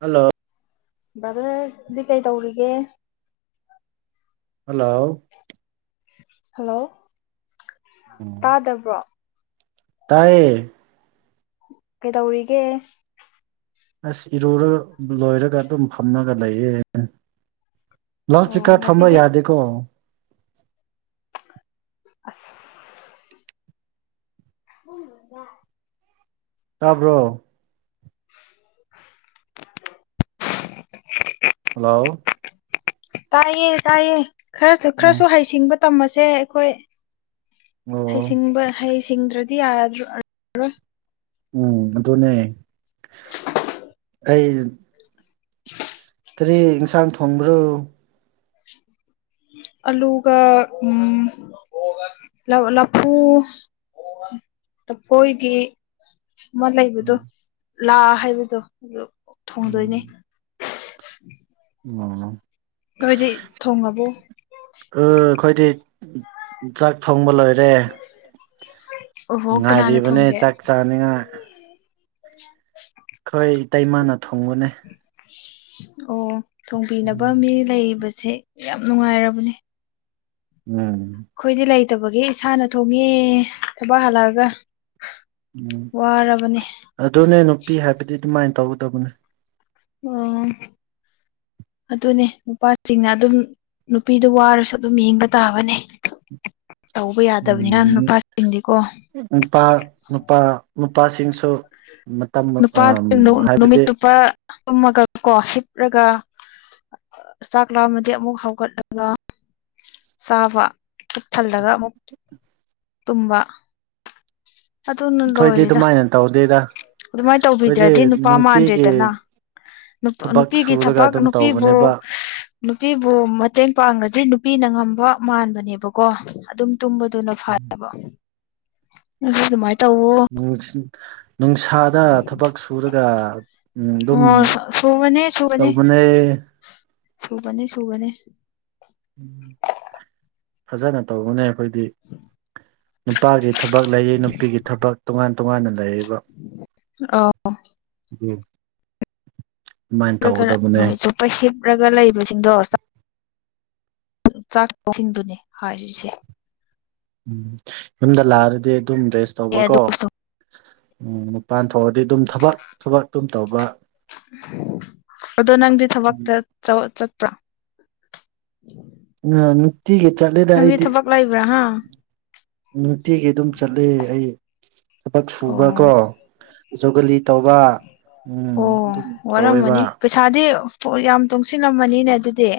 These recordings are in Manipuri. ꯍꯜꯂꯣ ꯕ꯭ꯔꯗꯔꯗꯤ ꯀꯩ ꯇꯧꯔꯤꯒꯦ ꯍꯜꯂꯣ ꯍꯜꯂꯣ ꯎꯝ ꯇꯥꯗꯕ꯭ꯔꯣ ꯇꯥꯏꯌꯦ ꯀꯩꯗꯧꯔꯤꯒꯦ ꯑꯁ ꯏꯔꯨꯔ ꯂꯣꯏꯔꯒ ꯑꯗꯨꯝ ꯐꯝꯃꯒ ꯂꯩꯌꯦ [unintelligible] ꯑꯣ ꯊꯥꯥꯎꯝꯃ ꯉꯁꯤꯗꯤ ꯌꯥꯗꯀꯣ ꯑꯁ [unintelligible] ꯇꯥꯕ꯭ꯔꯣ [inaudible] [inaudible] ꯍꯜꯂꯣ ꯇꯥꯏꯌꯦ ꯇꯥꯏꯌꯦ ꯈꯔꯁꯨ ꯎꯝ ꯈꯔꯁꯨ ꯍꯩꯁꯤꯡꯕ ꯇꯝꯃꯁꯦ ꯑꯩꯈꯣꯏ ꯑꯣ ꯍꯩꯁꯤꯡꯕ ꯍꯩꯁꯤꯡꯗ꯭ꯔꯗꯤ ꯌꯥꯔꯣꯏ ꯎꯝ ꯑꯗꯨꯅꯦ [inaudible] ꯀꯩ [inaudible] ꯀꯔꯤ ꯏꯟꯁꯥꯡ ꯊꯣꯡꯕ꯭ꯔꯣ ꯑꯂꯨꯒ ꯎꯝ ꯂꯧ ꯂꯐꯨ ꯂꯐꯣꯏꯒꯤ ꯑꯃ ꯂꯩꯕꯗꯣ ꯂꯥ ꯍꯥꯏꯕꯗꯣ ꯑꯗꯨ ꯎꯝ ꯊꯣꯡꯗꯣꯏꯅꯦ꯫ ꯑꯣ ꯅꯣꯏꯗꯤ ꯊꯣꯡꯉꯕꯣ ꯎꯝ ꯑꯩꯈꯣꯏꯗꯤ ꯆꯥꯛ ꯊꯣꯡꯕ ꯂꯣꯏꯔꯦ꯫ ꯑꯣꯍꯣ ꯀꯅꯥꯅ ꯉꯥꯏꯔꯤꯕꯅꯦ ꯊꯣꯡꯒꯦ ꯆꯥꯛ ꯆꯥꯅꯤꯉꯥꯏ꯫ [inaudible] ꯑꯩꯈꯣꯏ ꯏꯇꯩꯩꯃꯥꯅ ꯊꯣꯡꯕꯅꯦ꯫ ꯑꯣ ꯊꯣꯡꯕꯤꯅꯕ ꯃꯤ ꯎꯝ ꯂꯩꯕꯁꯦ ꯌꯥꯝ ꯅꯨꯡꯉꯥꯏꯔꯕꯅꯦ꯫ ꯎꯝ ꯑꯩꯈꯣꯏꯗꯤ ꯂꯩꯇꯕꯒꯤ ꯏꯁꯥꯅ ꯊꯣꯡꯉꯦ ꯊꯕꯛ ꯍꯜꯂꯛꯑꯒ ꯎꯝ ꯋꯥꯔꯕꯅꯦ ꯑꯗꯨꯅꯦ ꯅꯨꯄꯤ ꯍꯥꯏꯕꯗꯤ ꯑꯗꯨꯃꯥꯏꯅ ꯇꯧꯒꯗꯕꯅꯦ꯫ ꯑꯣ ꯑꯗꯨꯅꯦ ꯅꯨꯄꯥꯁꯤꯡꯅ ꯑꯗꯨꯝ ꯅꯨꯄꯤꯗꯨ ꯋꯥꯔꯁꯨ ꯑꯗꯨꯝ ꯍꯤꯡꯕ ꯇꯥꯕꯅꯦ꯫ ꯇꯧꯕ ꯌꯥꯗꯕꯅꯤꯅ ꯎꯝ ꯅꯨꯄꯥꯁꯤꯡꯗꯤꯀꯣ ꯅꯨꯄꯥ ꯅꯨꯄꯥ ꯅꯨꯄꯥꯁꯤꯡꯁꯨ ꯃꯇꯝꯅ ꯅꯨꯄꯥꯁꯤꯡ ꯎꯝ ꯅꯨꯃꯤꯠ ꯍꯥꯏꯕꯗꯤ ꯆꯨꯞꯄ ꯇꯨꯝꯃꯒ ꯀꯣ ꯍꯤꯞꯔꯒ ꯆꯥꯛ ꯂꯥꯝꯃꯗꯤ ꯑꯃꯨꯛ ꯍꯧꯒꯠꯂꯒ ꯆꯥꯕ ꯄꯨꯛ ꯊꯜꯂꯒ ꯑꯃꯨꯛ [inaudible] ꯇꯨꯝꯕ ꯑꯗꯨꯅ ꯑꯩꯈꯣꯏꯗꯤ ꯂꯣꯏꯔꯦꯗ ꯑꯗꯨꯃꯥꯏꯅ ꯇꯧꯗꯦꯗ ꯑꯗꯨꯃꯥꯏꯅ ꯑꯩꯈꯣꯏꯗꯤ ꯇꯧꯕꯤꯗ꯭ꯔꯗꯤ ꯅꯨꯄꯥ ꯅꯨꯡꯇꯤꯒꯤ ꯃꯥꯟꯗ꯭ꯔꯦꯗꯅ ꯅꯨꯄꯥ ꯊꯕꯛ ꯅꯨꯄꯤꯒꯤ ꯁꯨꯔꯒ ꯊꯕꯛ ꯑꯗꯨꯝ ꯅꯨꯄꯤꯕꯨ ꯇꯧꯕꯅꯦꯕ ꯅꯨꯄꯤꯕꯨ ꯃꯇꯦꯡ ꯄꯥꯡꯔꯗꯤ ꯅꯨꯄꯤꯅ ꯉꯝꯕ ꯃꯥꯟꯕꯅꯦꯕꯀꯣ ꯑꯗꯨꯝ ꯇꯨꯝꯕꯗꯨꯅ ꯐꯔꯦꯕ ꯗꯨꯅꯦ ꯑꯗꯨꯃꯥꯏꯅ ꯇꯧꯑꯣ ꯅꯨꯡꯁꯤ ꯅꯨꯡꯁꯥꯗ ꯊꯕꯛ ꯁꯨꯔꯒ ꯑꯗꯨꯝ ꯑꯣ ꯁꯨꯕꯅꯦ ꯁꯨꯕꯅꯦ ꯇꯧꯕꯅꯦ ꯁꯨꯕꯅꯦ ꯁꯨꯕꯅꯦ ꯎꯝ ꯐꯖꯅ ꯇꯧꯕꯅꯦ ꯑꯈꯣꯏꯗꯤ ꯅꯨꯄꯥꯒꯤ ꯊꯕꯛ ꯂꯩꯏ ꯅꯨꯄꯤꯒꯤ ꯊꯕꯛ ꯇꯣꯉꯥꯟ ꯇꯣꯉꯥꯟꯅ ꯂꯩꯏ ꯑꯣ ꯒꯤ ꯂꯒꯔ ꯅꯨꯃꯤꯠ ꯆꯨꯞꯄ ꯍꯤꯞꯔꯒ ꯂꯩꯕꯁꯤꯡꯗꯣ ꯆꯥ ꯆꯥꯛꯁꯤꯡꯗꯨꯅꯦ ꯍꯥꯏꯔꯤꯁꯦ ꯎꯝ ꯌꯨꯝꯗ ꯂꯥꯔꯗꯤ ꯑꯗꯨꯝ ꯔꯦꯁ ꯑꯦ ꯇꯧꯕꯀꯣ ꯑꯗꯨꯁꯨ ꯎꯝ ꯄꯥꯟ ꯊꯣꯛꯔꯗꯤ ꯑꯗꯨꯝ ꯊꯕꯛ ꯊꯕꯛ ꯑꯗꯨꯝ ꯇꯧꯕ ꯑꯗꯣ ꯅꯪꯗꯤ ꯎꯝ ꯊꯕꯛꯇ ꯆ ꯆꯣ ꯆꯠꯄ꯭ꯔꯥ ꯑ ꯅꯨꯇꯤꯒꯤ ꯆꯠꯂꯦꯗ ꯅꯪꯗꯤ ꯑꯩꯗꯤ ꯊꯕꯛ ꯂꯩꯕ꯭ꯔꯥ ꯍꯥ ꯅꯨꯡꯇꯤꯒꯤ ꯑꯗꯨꯝ ꯆꯠꯂꯦ ꯑꯩ ꯊꯕꯛ ꯑꯣ ꯁꯨꯕꯀꯣ ꯖꯨꯒꯂꯤ ꯇꯧꯕ ꯎꯝ ꯑꯣ ꯑꯗꯨꯝ ꯇꯧꯋꯦꯕ ꯋꯥꯔꯝꯃꯅꯤ ꯄꯩꯁꯥꯗꯤ ꯑ ꯌꯥꯝ ꯇꯨꯡꯁꯤꯜꯂꯝꯃꯅꯤꯅꯦ ꯑꯗꯨ ꯗꯤ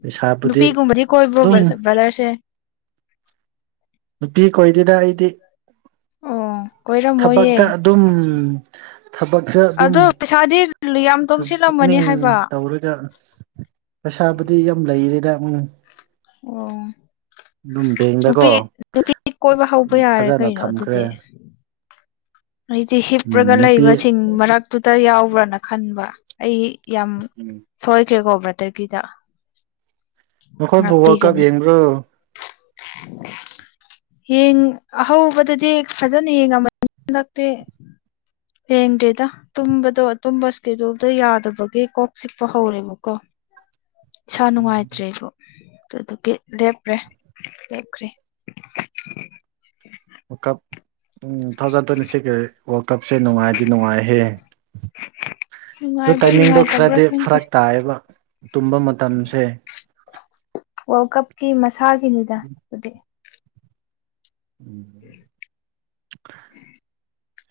ꯄꯩꯁꯥꯕꯨꯗꯤ ꯅꯨꯄꯤꯒꯨꯝꯕꯗꯤ ꯀꯣꯏꯕ꯭ꯔꯣ ꯑꯗꯨꯝ ꯕ꯭ꯔ ꯕ꯭ꯔꯥꯗꯔꯁꯦ ꯅꯨꯄꯤ ꯀꯣꯏꯗꯦꯗꯥ ꯑꯩꯗꯤ ꯑꯣ ꯀꯣꯏꯔꯝꯃꯣꯏꯌꯦ ꯊꯕꯛꯇ ꯑꯗꯨꯝ ꯊꯕꯛꯇ ꯑꯗꯨꯝ ꯑꯗꯣ ꯄꯩꯁꯥꯗꯤ ꯌꯥꯝ ꯇꯨ ꯇꯣꯡꯁꯤꯜꯂꯝꯃꯅꯤ ꯄꯨꯛꯅꯤꯡ ꯍꯥꯏꯕ ꯇꯧꯔꯒ ꯄꯩꯁꯥꯕꯨꯗꯤ ꯌꯥꯝ ꯂꯩꯔꯦꯗꯥ ꯎꯝ ꯑꯣ ꯑꯗꯨꯝ ꯅꯨꯄꯤ ꯕꯦꯡꯗꯀꯣ ꯅꯨꯄꯤ ꯀꯣꯏꯕ ꯍꯧꯕ ꯌꯥꯔꯦ ꯐꯖꯅ ꯀꯩꯅꯣ ꯊꯝꯈ꯭ꯔꯦ ꯑꯗꯨꯗꯤ ꯑꯩꯗꯤ ꯍꯤꯞꯔꯒ ꯎꯝ ꯅꯨꯄꯤ ꯂꯩꯕꯁꯤꯡ ꯃꯔꯛꯇꯨꯗ ꯌꯥꯎꯕ꯭ꯔꯥꯅ ꯈꯟꯕ ꯑꯩ ꯌꯥꯝ ꯎꯝ ꯁꯣꯏꯈ꯭ꯔꯦꯀꯣ ꯕꯇꯔꯒꯤꯗ ꯅꯈꯣꯏꯕꯨ ꯋꯥꯔꯜ ꯀꯞ ꯉꯥꯛꯄꯤꯒꯅꯤ [unintelligible] ꯌꯦꯡ ꯑꯍꯧꯕꯗꯗꯤ ꯐꯖꯅ ꯌꯦꯡꯉꯃꯅꯤ ꯍꯟꯗꯛꯇꯤ ꯌꯦꯡꯗꯦꯗ ꯇꯨꯝꯕꯗꯣ ꯇꯨꯝꯕ ꯏꯁꯀꯦꯗꯨꯜꯗꯣ ꯌꯥꯗꯕꯒꯤ ꯀꯣꯛ ꯆꯤꯛꯄ ꯍꯧꯔꯦꯕꯀꯣ [unintelligible] ꯏꯁꯥ ꯅꯨꯡꯉꯥꯏꯇ꯭ꯔꯦꯒꯣ ꯑꯗꯨꯗꯨꯒꯤ ꯂꯦꯞꯄ꯭ꯔꯦ ꯂꯦꯞꯈ꯭ꯔꯦ ꯑꯣꯀꯞ ꯎꯝ ꯊꯥꯎꯖꯟ ꯇ꯭ꯋꯦꯟꯇꯤ ꯁꯤꯁ ꯋꯥꯔꯜ ꯀꯞꯁꯦ ꯅꯨꯡꯉꯥꯏꯗꯤ ꯅꯨꯡꯉꯥꯏꯍꯦ ꯑꯗꯨ ꯅꯨꯡꯉꯥꯏꯕ꯭ꯔꯥ ꯇꯥꯏꯃꯤꯡꯗꯣ ꯅꯨꯡꯉꯥꯏꯇꯕ꯭ꯔꯥ ꯈꯔꯗꯤ ꯈꯪꯗꯦ ꯐꯔꯛ ꯇꯥꯏꯑꯕ ꯇꯨꯝꯕ ꯃꯇꯝꯁꯦ ꯋꯥꯔꯜ ꯀꯞꯀꯤ ꯃꯁꯥꯒꯤꯅꯤꯗ ꯑꯗꯨꯗꯤ ꯎꯝ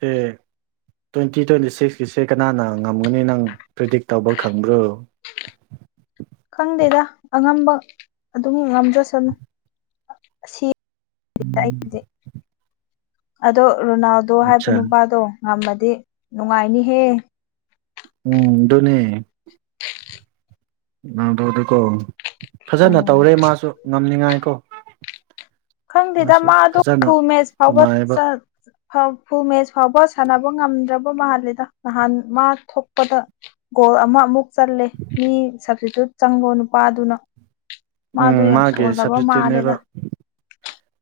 ꯑꯦ ꯇ꯭ꯋꯦꯟꯇꯤ ꯇ꯭ꯋꯦꯟꯇꯤ ꯁꯤꯛꯁꯀꯤꯁꯦ ꯀꯅꯥꯅ ꯉꯝꯒꯅꯤ ꯅꯪ ꯄ꯭ꯔꯤꯗꯤꯛ ꯇꯧꯕ ꯈꯪꯕ꯭ꯔꯣ ꯈꯪꯗꯦꯗ ꯑꯉꯝꯕ ꯑꯗꯨꯝ ꯉꯝꯖꯁꯅꯨ ꯑꯁꯤ [unintelligible] ꯑꯗꯣ ꯔꯣꯅꯥꯜꯗꯣ ꯍꯥꯏꯕ ꯑꯠꯆꯥ ꯅꯨꯄꯥꯗꯣ ꯉꯝꯃꯗꯤ ꯅꯨꯡꯉꯥꯏꯅꯤꯍꯦ ꯎꯝ ꯗꯨꯅꯦ ꯅꯪꯗꯨ ꯑꯗꯨꯀꯣ ꯐꯖꯅ ꯎꯝ ꯇꯧꯔꯦ ꯃꯥꯁꯨ ꯉꯝꯅꯤꯉꯥꯏ ꯀꯣ ꯈꯪꯗꯦꯗ ꯃꯥꯗꯣ ꯐꯨꯜ ꯃꯦꯁ ꯐꯥꯎꯕ ꯍꯣꯠꯅꯩꯌꯦꯕ ꯆꯠ ꯐ ꯐꯨ ꯃꯦꯁ ꯐꯥꯎꯕ ꯁꯥꯟꯅꯕ ꯉꯝꯗ꯭ꯔꯕ ꯃꯥꯂꯦꯗ ꯅꯍꯥꯟ ꯃꯥ ꯊꯣꯛꯄꯗ ꯒꯣꯜ ꯑꯃ ꯑꯃꯨꯛ ꯆꯜꯂꯦ ꯃꯤ ꯁꯕꯁꯇꯤꯇ꯭ꯌꯨꯠ ꯆꯪꯕꯣ ꯅꯨꯄꯥꯗꯨꯅ ꯎꯝ ꯃꯥꯗꯣ ꯌꯥꯝ ꯃꯥꯒꯤ ꯁꯣꯜꯂꯕ ꯁꯕꯁꯇꯤꯇ꯭ꯌꯨꯠꯅꯦꯕ ꯃꯥꯜꯂꯦꯗ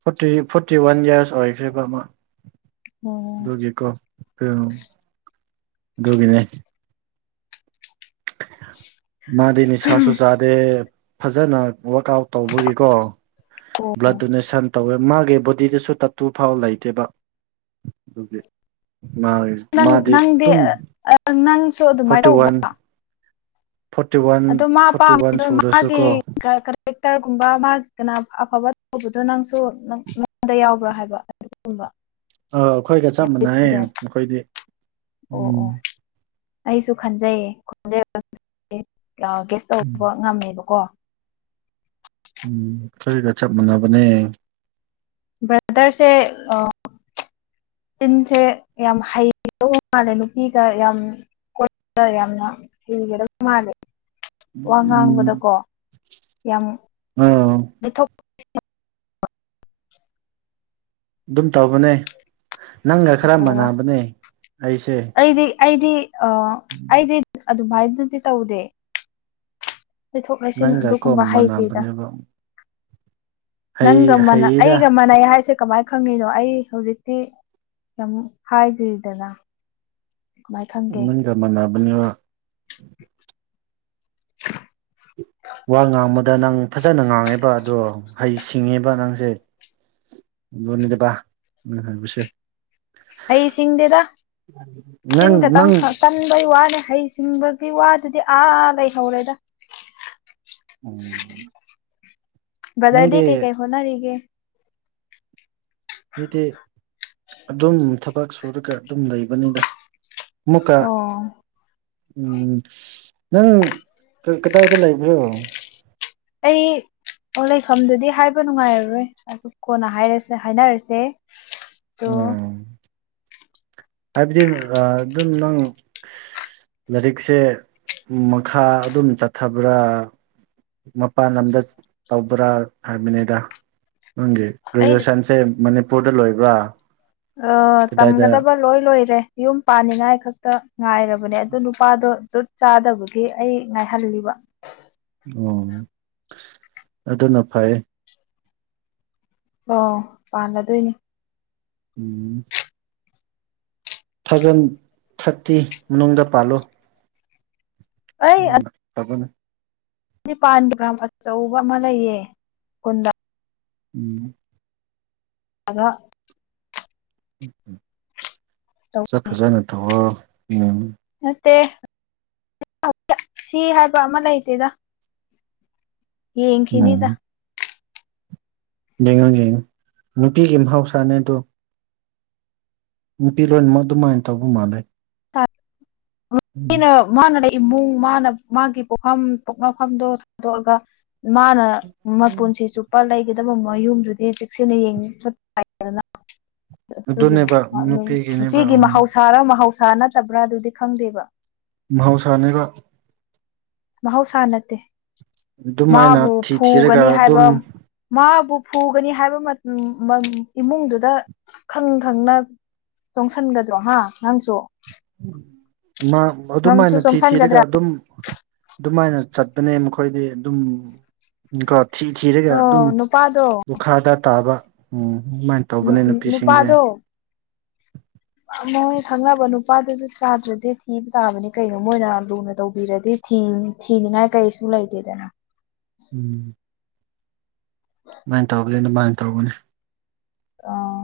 ꯐꯣꯔꯇꯤ ꯐꯣꯔꯇꯤ ꯋꯥꯟ ꯌꯥꯔꯁ ꯑꯣꯏꯈ꯭ꯔꯤꯕ ꯑꯃ ꯎꯝ ꯑꯗꯨꯒꯤꯀꯣ ꯎ ꯑꯗꯨꯒꯤꯅꯦ ꯃꯥꯗꯤ ꯅꯤꯁꯥꯁꯨ ꯆꯥꯗꯦ ꯐꯖꯅ ꯋꯥꯔꯛ ꯑꯥꯎꯠ ꯇꯧꯕꯒꯤꯀꯣ ꯕ꯭ꯂꯠ ꯗꯣꯅꯦꯁꯟ ꯇꯧꯋꯦ ꯃꯥꯒꯤ ꯕꯣꯗꯤꯗꯁꯨ ꯇꯠꯇꯨ ꯐꯥꯎ ꯂꯩꯇꯦꯕ ꯑꯗꯨꯒꯤ ꯃꯥ ꯅꯪ ꯃꯥꯗꯤ ꯅꯪꯗꯤ ꯑꯗꯨꯝ ꯑꯥ ꯅꯪꯁꯨ ꯑꯗꯨꯃꯥꯏꯅ ꯐꯣꯔꯇꯤ ꯋꯥꯟ ꯇꯧꯕ꯭ꯔꯥ ꯐꯣꯔꯇꯤ ꯋꯥꯟ ꯑꯗꯣ ꯃꯥ ꯐꯣꯔꯇꯤ ꯋꯥꯟ ꯄꯥꯝꯃꯤꯗꯣ ꯃꯥꯒꯤ ꯁꯨꯔꯁꯨꯀꯣ [unintelligible] ꯑꯦꯇꯔꯒꯨꯝꯕ ꯃꯥ ꯀꯅꯥ ꯑꯐꯕ ꯇꯧꯕꯗꯣ ꯅꯪꯁꯨ ꯅꯉꯣꯟꯗ ꯌꯥꯎꯕ꯭ꯔꯥ ꯍꯥꯏꯕ ꯑꯗꯨꯒꯨꯝꯕ ꯑꯥ ꯑꯩꯈꯣꯏꯒ ꯆꯞ ꯃꯥꯟꯅꯩꯌꯦ ꯑꯗꯨꯗꯣ ꯃꯈꯣꯏꯗꯤ ꯑꯣ ꯎꯝ ꯑꯣ ꯑꯩꯁꯨ ꯈꯟꯖꯩꯌꯦ ꯈꯖ [unintelligible] ꯎꯝ ꯇꯧꯕ ꯉꯝꯃꯦꯕꯀꯣ ꯎꯝ ꯊꯤꯒ ꯆꯞ ꯃꯥꯟꯅꯕꯅꯦ ꯕ꯭ꯔꯗꯔꯁꯦ ꯑꯥ ꯇꯤꯟꯁꯦ ꯌꯥꯝ ꯍꯩꯗꯧ ꯃꯥꯜꯂꯦ ꯅꯨꯄꯤꯒ ꯌꯥꯝ [unintelligible] ꯃꯥꯂ ꯋꯥ ꯎꯝ ꯉꯥꯡꯕꯗꯀꯣ ꯌꯥꯝ ꯑꯥ ꯂꯤꯊꯣꯛ ꯑꯗꯨꯝ ꯇꯧꯕꯅꯦ ꯅꯪꯒ ꯈꯔ ꯂꯩꯊꯣꯛꯑꯣ ꯃꯥꯟꯅꯕꯅꯦ ꯑꯩꯁꯦ ꯑꯩꯗꯤ ꯑꯩꯗꯤ ꯑꯥ ꯑꯩꯗꯤ ꯑꯗꯨꯃꯥꯏꯅꯗꯤ ꯇꯧꯗꯦ ꯂꯩꯊꯣꯛ ꯂꯩꯁꯤꯟ ꯅꯪꯒ ꯀꯣ ꯑꯗꯨꯒꯨꯝꯕ ꯍꯩꯇꯦꯗ ꯃꯥꯟꯅꯕꯅꯦꯕ ꯅꯪꯒ ꯍꯩ ꯃꯅ ꯍꯩꯌꯦꯗ ꯑꯩꯒ ꯃꯥꯟꯅꯩ ꯍꯥꯏꯁꯦ ꯀꯃꯥꯏꯅ ꯈꯪꯉꯤꯅꯣ ꯑꯩ ꯍꯧꯖꯤꯛꯇꯤ ꯌꯥꯝ ꯍꯥꯏꯗ꯭ꯔꯤꯗꯅ ꯀꯃꯥꯏ ꯈꯪꯒꯦ ꯅꯪꯒ ꯃꯅꯥꯕꯅꯦꯕ [unintelligible] ꯋꯥ ꯉꯥꯡꯕꯗ ꯅꯪ ꯐꯖꯅ ꯉꯥꯡꯉꯦꯕ ꯑꯗꯣ ꯍꯩꯁ ꯍꯤꯡꯉꯦꯕ ꯑꯉꯥꯡꯁꯦ [unintelligible] ꯍꯩ ꯁꯤꯡꯗꯦꯗ ꯁꯤꯟ ꯅꯪ ꯅꯪ ꯈꯇꯪ ꯏꯪꯕꯩ ꯋꯥꯅꯦ ꯍꯩꯁꯤꯡꯕꯒꯤ ꯋꯥꯗꯨꯗꯤ ꯑꯥ ꯂꯩꯍꯧꯔꯦꯗ ꯎꯝ ꯕꯗꯔ ꯗꯤ ꯅꯪꯒꯤ ꯀꯩ ꯀꯩ ꯍꯣꯅꯔꯤꯒꯦ ꯑꯗꯨꯗꯤ ꯑꯗꯨꯝ ꯊꯕꯛ ꯁꯨꯔꯒ ꯑꯗꯨꯝ ꯂꯩꯕꯅꯤꯗ ꯃꯨꯀꯥ ꯑꯣ ꯎꯝ ꯅꯪ ꯀꯗꯥꯏꯗ ꯂꯩꯕ꯭ꯔꯣ ꯑꯩ ꯑꯣ ꯂꯩꯐꯝꯗꯨꯗꯤ ꯍꯥꯏꯕ ꯅꯨꯡꯉꯥꯏꯔꯔꯣꯏ ꯑꯗꯣ ꯀꯣꯟꯅ ꯍꯥꯏꯔꯁꯦ ꯍꯥꯏꯔ ꯍꯥꯏꯅꯔꯁꯦ ꯇꯣ ꯎꯝ ꯍꯥꯏꯕꯗꯤ ꯔꯥ ꯑꯗꯨꯝ ꯅꯪ ꯂꯥꯏꯔꯤꯛꯁꯦ ꯃꯈꯥ ꯑꯗꯨꯝ ꯆꯠꯊꯕ꯭ꯔꯥ ꯃꯄꯥꯟ ꯂꯝꯗ ꯇꯧꯕ꯭ꯔꯥ ꯍꯥꯏꯕꯅꯤꯗ ꯅꯪꯒꯤ ꯑꯩ ꯒ꯭ꯔꯦꯖꯨꯑꯦꯁꯟꯁꯦ ꯃꯅꯤꯄꯨꯔꯗ ꯂꯣꯏꯕ꯭ꯔꯥ ꯑꯥ ꯀꯗꯥꯏꯗ ꯇꯝꯒꯗꯕ ꯂꯣꯏ ꯂꯣꯏꯔꯦ ꯌꯨꯝ ꯄꯥꯅꯤꯉꯥꯏ ꯈꯛ ꯇ ꯉꯥꯏꯔꯕꯅꯦ ꯑꯗꯨ ꯅꯨꯄꯥꯗꯣ ꯖꯨꯠ ꯆꯥꯗꯕꯒꯤ ꯑꯩ ꯉꯥꯏꯍꯜꯂꯤꯕ ꯑꯣ ꯑꯗꯨꯅ ꯐꯩ ꯑꯣ ꯄꯥꯜꯂꯗꯣꯏꯅꯦ ꯎꯝ ꯊꯥꯎꯖꯟ ꯊꯥꯔꯇꯤ ꯃꯅꯨꯡꯗ ꯄꯥꯜꯂꯣ ꯎꯝ ꯇꯕꯅꯦ ꯅꯤꯄꯥꯟꯒꯤꯒ꯭ꯔꯥꯝ ꯑꯆꯧꯕ ꯑꯃ ꯂꯩꯌꯦꯟ ꯎꯝ ꯑꯥꯗ ꯐꯖ ꯐꯖꯅ ꯊꯥꯎꯑꯣ ꯅꯠꯇꯦ ꯁꯤ ꯍꯥꯏꯕ ꯑꯃ ꯂꯩꯇꯦꯗ ꯌꯦꯡ ꯈꯤꯅꯤꯗ ꯎꯝ ꯌꯦꯡꯉꯣ ꯌꯦꯡꯉꯣ ꯅꯨꯄꯤꯒꯤ ꯃꯍꯧꯁꯥꯅꯦꯗꯣ ꯅꯨꯄꯤ ꯂꯣꯟꯃꯛ ꯑꯗꯨꯃꯥꯏꯅ ꯇꯧꯕ ꯃꯥꯜꯂꯦ ꯎꯝ ꯑꯩꯅ ꯃꯥꯒꯤ ꯄꯣꯛꯅꯐꯝꯗꯨ ꯊꯤꯗꯣꯛꯂꯒ ꯃꯥꯅ ꯃꯄꯨꯟꯁꯤ ꯆꯨꯞꯄ ꯂꯩꯒꯗꯕ ꯃꯌꯨꯝꯗꯨꯗꯤ ꯆꯦꯛꯁꯤꯟꯅ ꯌꯦꯡꯁꯤꯟꯕ ꯇꯥꯏ ꯑꯗꯨꯒꯤ ꯑꯗꯨꯅꯦꯕ ꯅꯨꯄꯤꯒꯤꯅꯦꯕ ꯅꯨꯄꯤꯒꯤ ꯎꯝ ꯃꯍꯧꯁꯥꯔ ꯃꯍꯧꯁꯥ ꯄꯥ ꯅꯠꯇꯕ꯭ꯔꯥ ꯑꯗꯨꯗꯤ ꯈꯪꯗꯦꯕ ꯃꯍꯧꯁꯥꯅꯦꯕ ꯃꯍꯧꯁꯥ ꯅꯠꯇꯦ ꯑꯗꯨꯃꯥꯏꯅ ꯃꯥꯕꯨ ꯊꯤ ꯊꯤꯔꯒ ꯐꯨꯒꯅꯤ ꯑꯗꯨꯝ ꯍꯥꯏꯕ ꯃꯥꯕꯨ ꯐꯨꯒꯅꯤ ꯍꯥꯏꯕ ꯏꯃꯨꯡꯗꯨꯗ ꯈꯪ ꯈꯪꯅ ꯆꯪꯏ ꯇꯣꯡꯁꯟꯒꯗ꯭ꯔꯣ ꯍꯥ ꯅꯪꯁꯨ ꯃꯥ ꯑꯗꯨꯝꯥꯏꯅ ꯅꯪꯁꯨ ꯊꯤ ꯊꯤꯔꯒ ꯆꯣꯡꯁꯟꯒꯗ꯭ꯔꯥ ꯑꯗꯨꯝ ꯑꯗꯨꯃꯥꯏꯅ ꯆꯠꯄꯅꯦ ꯃꯈꯣꯏꯗꯤ ꯑꯗꯨꯝ ꯎꯝ ꯀꯣ ꯊꯤ ꯊꯤꯔꯒ ꯑꯗꯨꯝ ꯑꯣ ꯅꯨꯄꯥꯗꯣ ꯂꯣꯛꯈꯥꯗ ꯇꯥꯕ ꯑꯗꯨꯃꯥꯏꯅ ꯇꯧꯕꯅꯦ ꯅꯨꯄꯤꯁꯤꯡꯁꯦ ꯅꯨꯄꯥꯗꯣ ꯃꯣꯏ ꯈꯪꯅꯕ ꯅꯨꯄꯥꯗꯨꯁꯨ ꯆꯥꯗ꯭ꯔꯗꯤ ꯊꯤꯕ ꯇꯥꯕꯅꯤ ꯀꯩꯅꯣ ꯃꯣꯏꯅ ꯂꯨꯅ ꯇꯧꯕꯤꯔꯗꯤ ꯊꯤꯅꯤꯡꯉꯥꯏ ꯀꯩꯁꯨ ꯂꯩꯇꯦꯗꯅ ꯎꯝ ꯑꯗꯨꯃꯥꯏꯅ ꯇꯧꯕꯅꯦ ꯑꯗꯨꯃꯥꯏꯅ ꯇꯧꯕꯅꯦ ꯑꯥ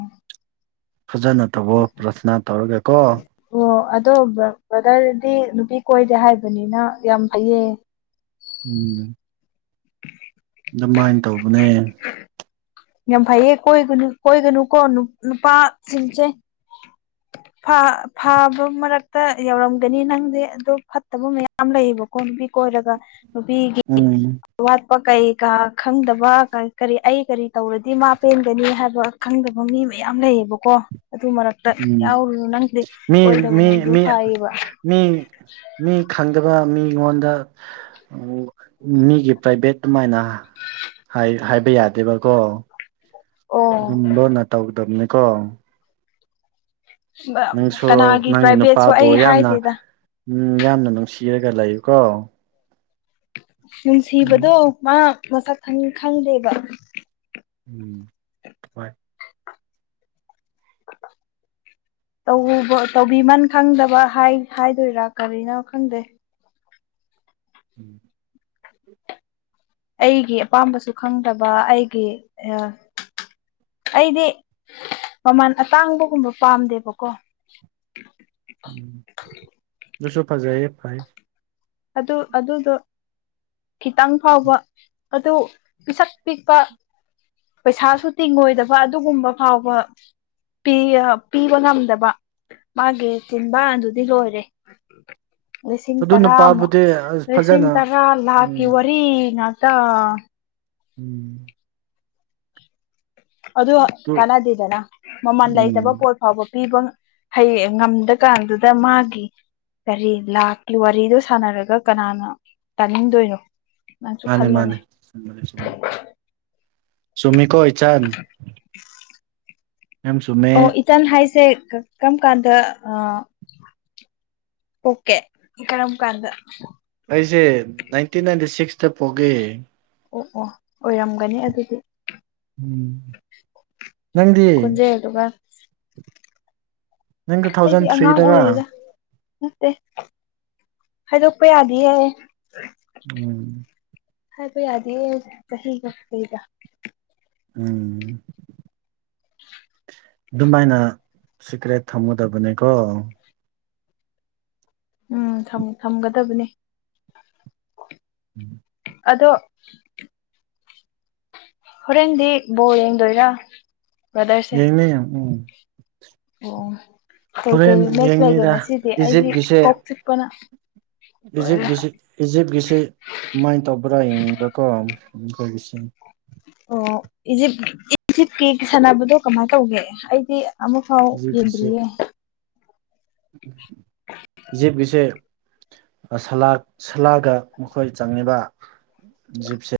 ꯐꯖꯅ ꯇꯧꯑꯣ ꯕꯔꯁꯅꯥ ꯇꯧꯔꯒꯀꯣ ꯑꯣ ꯑꯗꯣ ꯕ꯭ꯔꯗꯔꯗꯤ ꯅꯨꯄꯤ ꯀꯣꯏꯗꯦ ꯍꯥꯏꯕꯅꯤꯅ ꯌꯥꯝ ꯐꯩꯌꯦ ꯎꯝ ꯑꯗꯨꯃꯥꯏꯅ ꯇꯧꯕꯅꯦ ꯌꯥꯝ ꯐꯩꯌꯦ ꯀꯣꯏꯒꯨ ꯀꯣꯏꯒꯅꯨꯀꯣ ꯅꯨꯄꯥꯁꯤꯡꯁꯦ ꯐꯥꯕ ꯃꯔꯛꯇ ꯌꯧꯔꯝꯒꯅꯤ ꯅꯪꯗꯤ ꯑꯗꯣ ꯐꯠꯇꯕ ꯃꯌꯥꯝꯁꯨ ꯂꯩ ꯌꯥꯝ ꯂꯩꯌꯦꯕꯀꯣ ꯅꯨꯄꯤ ꯀꯣꯏꯔꯒ ꯅꯨꯄꯤꯒꯤ ꯎꯝ ꯑꯋꯥꯠꯄ ꯀꯩ ꯀꯥ ꯈꯪꯗꯕ ꯑꯩ ꯀꯔꯤ ꯇꯧꯔꯗꯤ ꯃꯥ ꯄꯦꯟꯒꯅꯤ ꯍꯥꯏꯕ ꯈꯪꯗꯕ ꯃꯤ ꯃꯌꯥꯝ ꯂꯩꯌꯦꯕꯀꯣ ꯑꯗꯨ ꯃꯔꯛꯇ ꯑꯗꯨꯒꯤ ꯎꯝ ꯌꯥꯎꯔꯨꯅꯨ ꯅꯪꯗꯤ ꯃꯤ ꯀꯣꯢꯗꯕ ꯃꯤ ꯅꯪꯗꯨ ꯃꯤ ꯐꯩꯌꯦꯕ ꯃꯤ ꯃꯤ ꯈꯪꯗꯕ ꯃꯤꯉꯣꯟꯗ ꯃꯤꯒꯤ ꯄ꯭ꯔꯥꯏꯚꯦꯠ ꯑꯗꯨꯃꯥꯏꯅ ꯍꯥꯏꯕ ꯌꯥꯗꯦꯕꯀꯣ ꯑꯣ ꯑꯗꯨꯝ ꯂꯣꯟꯅ ꯇꯧꯗꯕꯅꯤ ꯀꯣ ꯅꯪꯁꯨ ꯀꯅꯥꯒꯤ ꯅꯪꯒꯤ ꯄ꯭ꯔꯥꯏꯚꯦꯠꯁꯨ ꯅꯨꯄꯥꯕꯨ ꯑꯩ ꯍꯥꯏꯗꯦꯗ ꯌꯥꯝꯅ ꯅꯨꯡꯁꯤꯔꯒ ꯂꯩꯌꯨꯀꯣ ꯑꯗꯨꯝ ꯅꯨꯡꯁꯤꯕꯗꯣ ꯃꯥ ꯃꯁꯛ ꯈꯪꯗꯦꯕ ꯎꯝ ꯍꯣꯏ [unintelligible] ꯇꯧꯕꯤꯃꯟ ꯈꯪꯗꯕ ꯍꯥꯏꯗꯣꯏꯔꯥ ꯀꯔꯤꯅꯣ ꯈꯪꯗꯦ ꯎꯝ ꯑꯩꯒꯤ ꯑꯄꯥꯝꯕꯁꯨ ꯈꯪꯗꯕ ꯑꯩꯗꯤ ꯃꯃꯜ ꯑꯇꯥꯡꯕꯒꯨꯝꯕ ꯄꯥꯝꯗꯦꯕꯀꯣ ꯗꯨꯁꯨ ꯐꯖꯩꯌꯦ ꯍꯥꯢ ꯑꯗꯨ ꯑꯗꯨꯗꯣ ꯈꯤꯇꯪ ꯐꯥꯎꯕ ꯑꯗꯨ ꯄꯤꯁꯛ ꯄꯤꯛꯄ ꯄꯩꯁꯥꯁꯨ ꯇꯤꯡꯉꯣꯏꯗꯕ ꯑꯗꯨꯒꯨꯝꯕ ꯐꯥꯎꯕ ꯄꯤꯕ ꯄꯤꯕ ꯉꯝꯗꯕ ꯃꯥꯒꯤ ꯆꯤꯟꯕꯥꯟꯗꯨꯗꯤ ꯂꯣꯏꯔꯦ ꯂꯤꯁꯤꯡ ꯑꯗꯨ ꯇꯔꯥꯃꯨꯛ ꯅꯨꯄꯥꯕꯨꯗꯤ ꯑꯁ ꯂꯤꯁꯤꯡ ꯐꯖꯅ ꯇꯔꯥ ꯂꯥꯛꯀꯤ ꯎꯝ ꯋꯥꯔꯤ ꯉꯥꯛ ꯇ ꯎꯝ ꯑꯗꯨ ꯀꯅꯥꯗꯦꯗꯅ ꯃꯃꯜ ꯂꯩꯇꯕ ꯎꯝ ꯄꯣꯠ ꯐꯥꯎꯕ ꯄꯤꯕ ꯍꯩꯌꯦꯡ ꯉꯝꯗ ꯀꯥꯟꯗꯨꯗ ꯃꯥꯒꯤ ꯀꯔꯤ ꯂꯥꯛꯀꯤ ꯋꯥꯔꯤꯗꯣ ꯁꯥꯟꯅꯔꯒ ꯀꯅꯥꯅ ꯇꯥꯅꯤꯡꯗꯣꯏꯅꯣ ꯅꯪꯁꯨ ꯃꯥꯅꯦ ꯈꯜꯂꯣꯅꯦ ꯃꯥꯅꯦ ꯅꯪꯅ ꯍꯥꯢꯗꯨ ꯆꯨꯝ ꯆꯨꯝꯃꯤꯀꯣ ꯢꯆꯟ [unintelligible] ꯌꯥꯝ ꯆꯨꯝꯃꯦ ꯇꯟ ꯍꯥꯏꯁꯦ ꯀ꯭ꯔꯝ ꯀꯥꯟꯗ ꯑꯥ ꯑꯣꯀꯦ ꯀꯩꯔꯝꯀꯥꯟꯗ ꯑꯩꯁꯦ ꯅꯥꯏꯟꯇꯤꯟ ꯅꯥꯏꯟꯇꯤ ꯁꯤꯛꯁꯇ ꯄꯣꯛꯒꯦ ꯑꯣ ꯑꯣ ꯑꯣꯏꯔꯝꯒꯅꯤ ꯑꯗꯨꯗꯤ ꯎꯝ ꯅꯪꯗꯤ ꯈꯣꯟꯖꯦꯜꯗꯨꯒ ꯅꯪ ꯇꯨ ꯑꯩꯗꯤ ꯊꯥꯎꯖꯟ ꯑꯉꯥꯡ ꯊ꯭ꯔꯤꯗꯔꯥ ꯑꯣꯏꯔꯤꯗ ꯅꯠꯇꯦ ꯍꯥꯏꯗꯣꯛꯄ ꯌꯥꯗꯤꯌꯦ [unintelligible] ꯍꯥꯏꯕ ꯌꯥꯗꯤꯌꯦ ꯆꯍꯤ ꯒ ꯀꯩꯒ ꯎꯝ ꯗꯨꯃꯥꯏꯅ ꯁꯤꯀ꯭ꯔꯦꯠ ꯊꯝꯒꯗꯕꯅꯦꯀꯣ ꯎꯝ ꯊꯝ ꯊꯝꯒꯗꯕꯅꯤ ꯎꯝ ꯑꯗꯣ ꯍꯣꯔꯦꯟꯗꯤ ꯕꯣꯜ ꯌꯦꯡꯗꯣꯏꯔꯥ ꯕ꯭ꯔꯗꯔꯁꯦ ꯌꯦꯡꯅꯤ ꯎꯝ ꯑꯣ ꯍꯣꯔꯦꯟ ꯀꯩꯀꯩ ꯃꯦꯆ ꯂꯩꯒꯦ ꯌꯦꯡꯅꯤꯗ ꯉꯁꯤꯗꯤ ꯑꯩꯗꯤ ꯏꯖꯤꯞꯀꯤꯁꯦ ꯀꯣꯛ ꯆꯤꯛꯄꯅ ꯂꯣꯏꯔꯦ ꯏꯖꯤꯞꯀꯤꯁꯤ ꯏꯖꯤꯞꯀꯤꯁꯤ ꯀꯃꯥꯏꯟ ꯇꯧꯕ꯭ꯔꯥ ꯌꯦꯡꯅꯤꯡꯕꯀꯣ ꯑꯈꯣꯏꯒꯤꯁꯦ ꯑꯣ ꯏꯖꯤꯞ ꯏꯖꯤꯞꯀꯤ ꯁꯥꯟꯅꯕꯗꯣ ꯀꯃꯥꯏ ꯇꯧꯒꯦ ꯑꯩꯗꯤ ꯑꯃꯨꯛ ꯐꯥꯎ ꯏꯖꯤꯞꯀꯤꯁꯦ ꯌꯦꯗ꯭ꯔꯤꯌꯦ ꯢꯖꯤꯞꯀꯤꯁꯦ [unintelligible] ꯁꯥꯂꯥ ꯁꯥꯂꯥꯒ ꯃꯈꯣꯏ ꯆꯪꯉꯦꯕ ꯢꯖꯤꯞꯁꯦ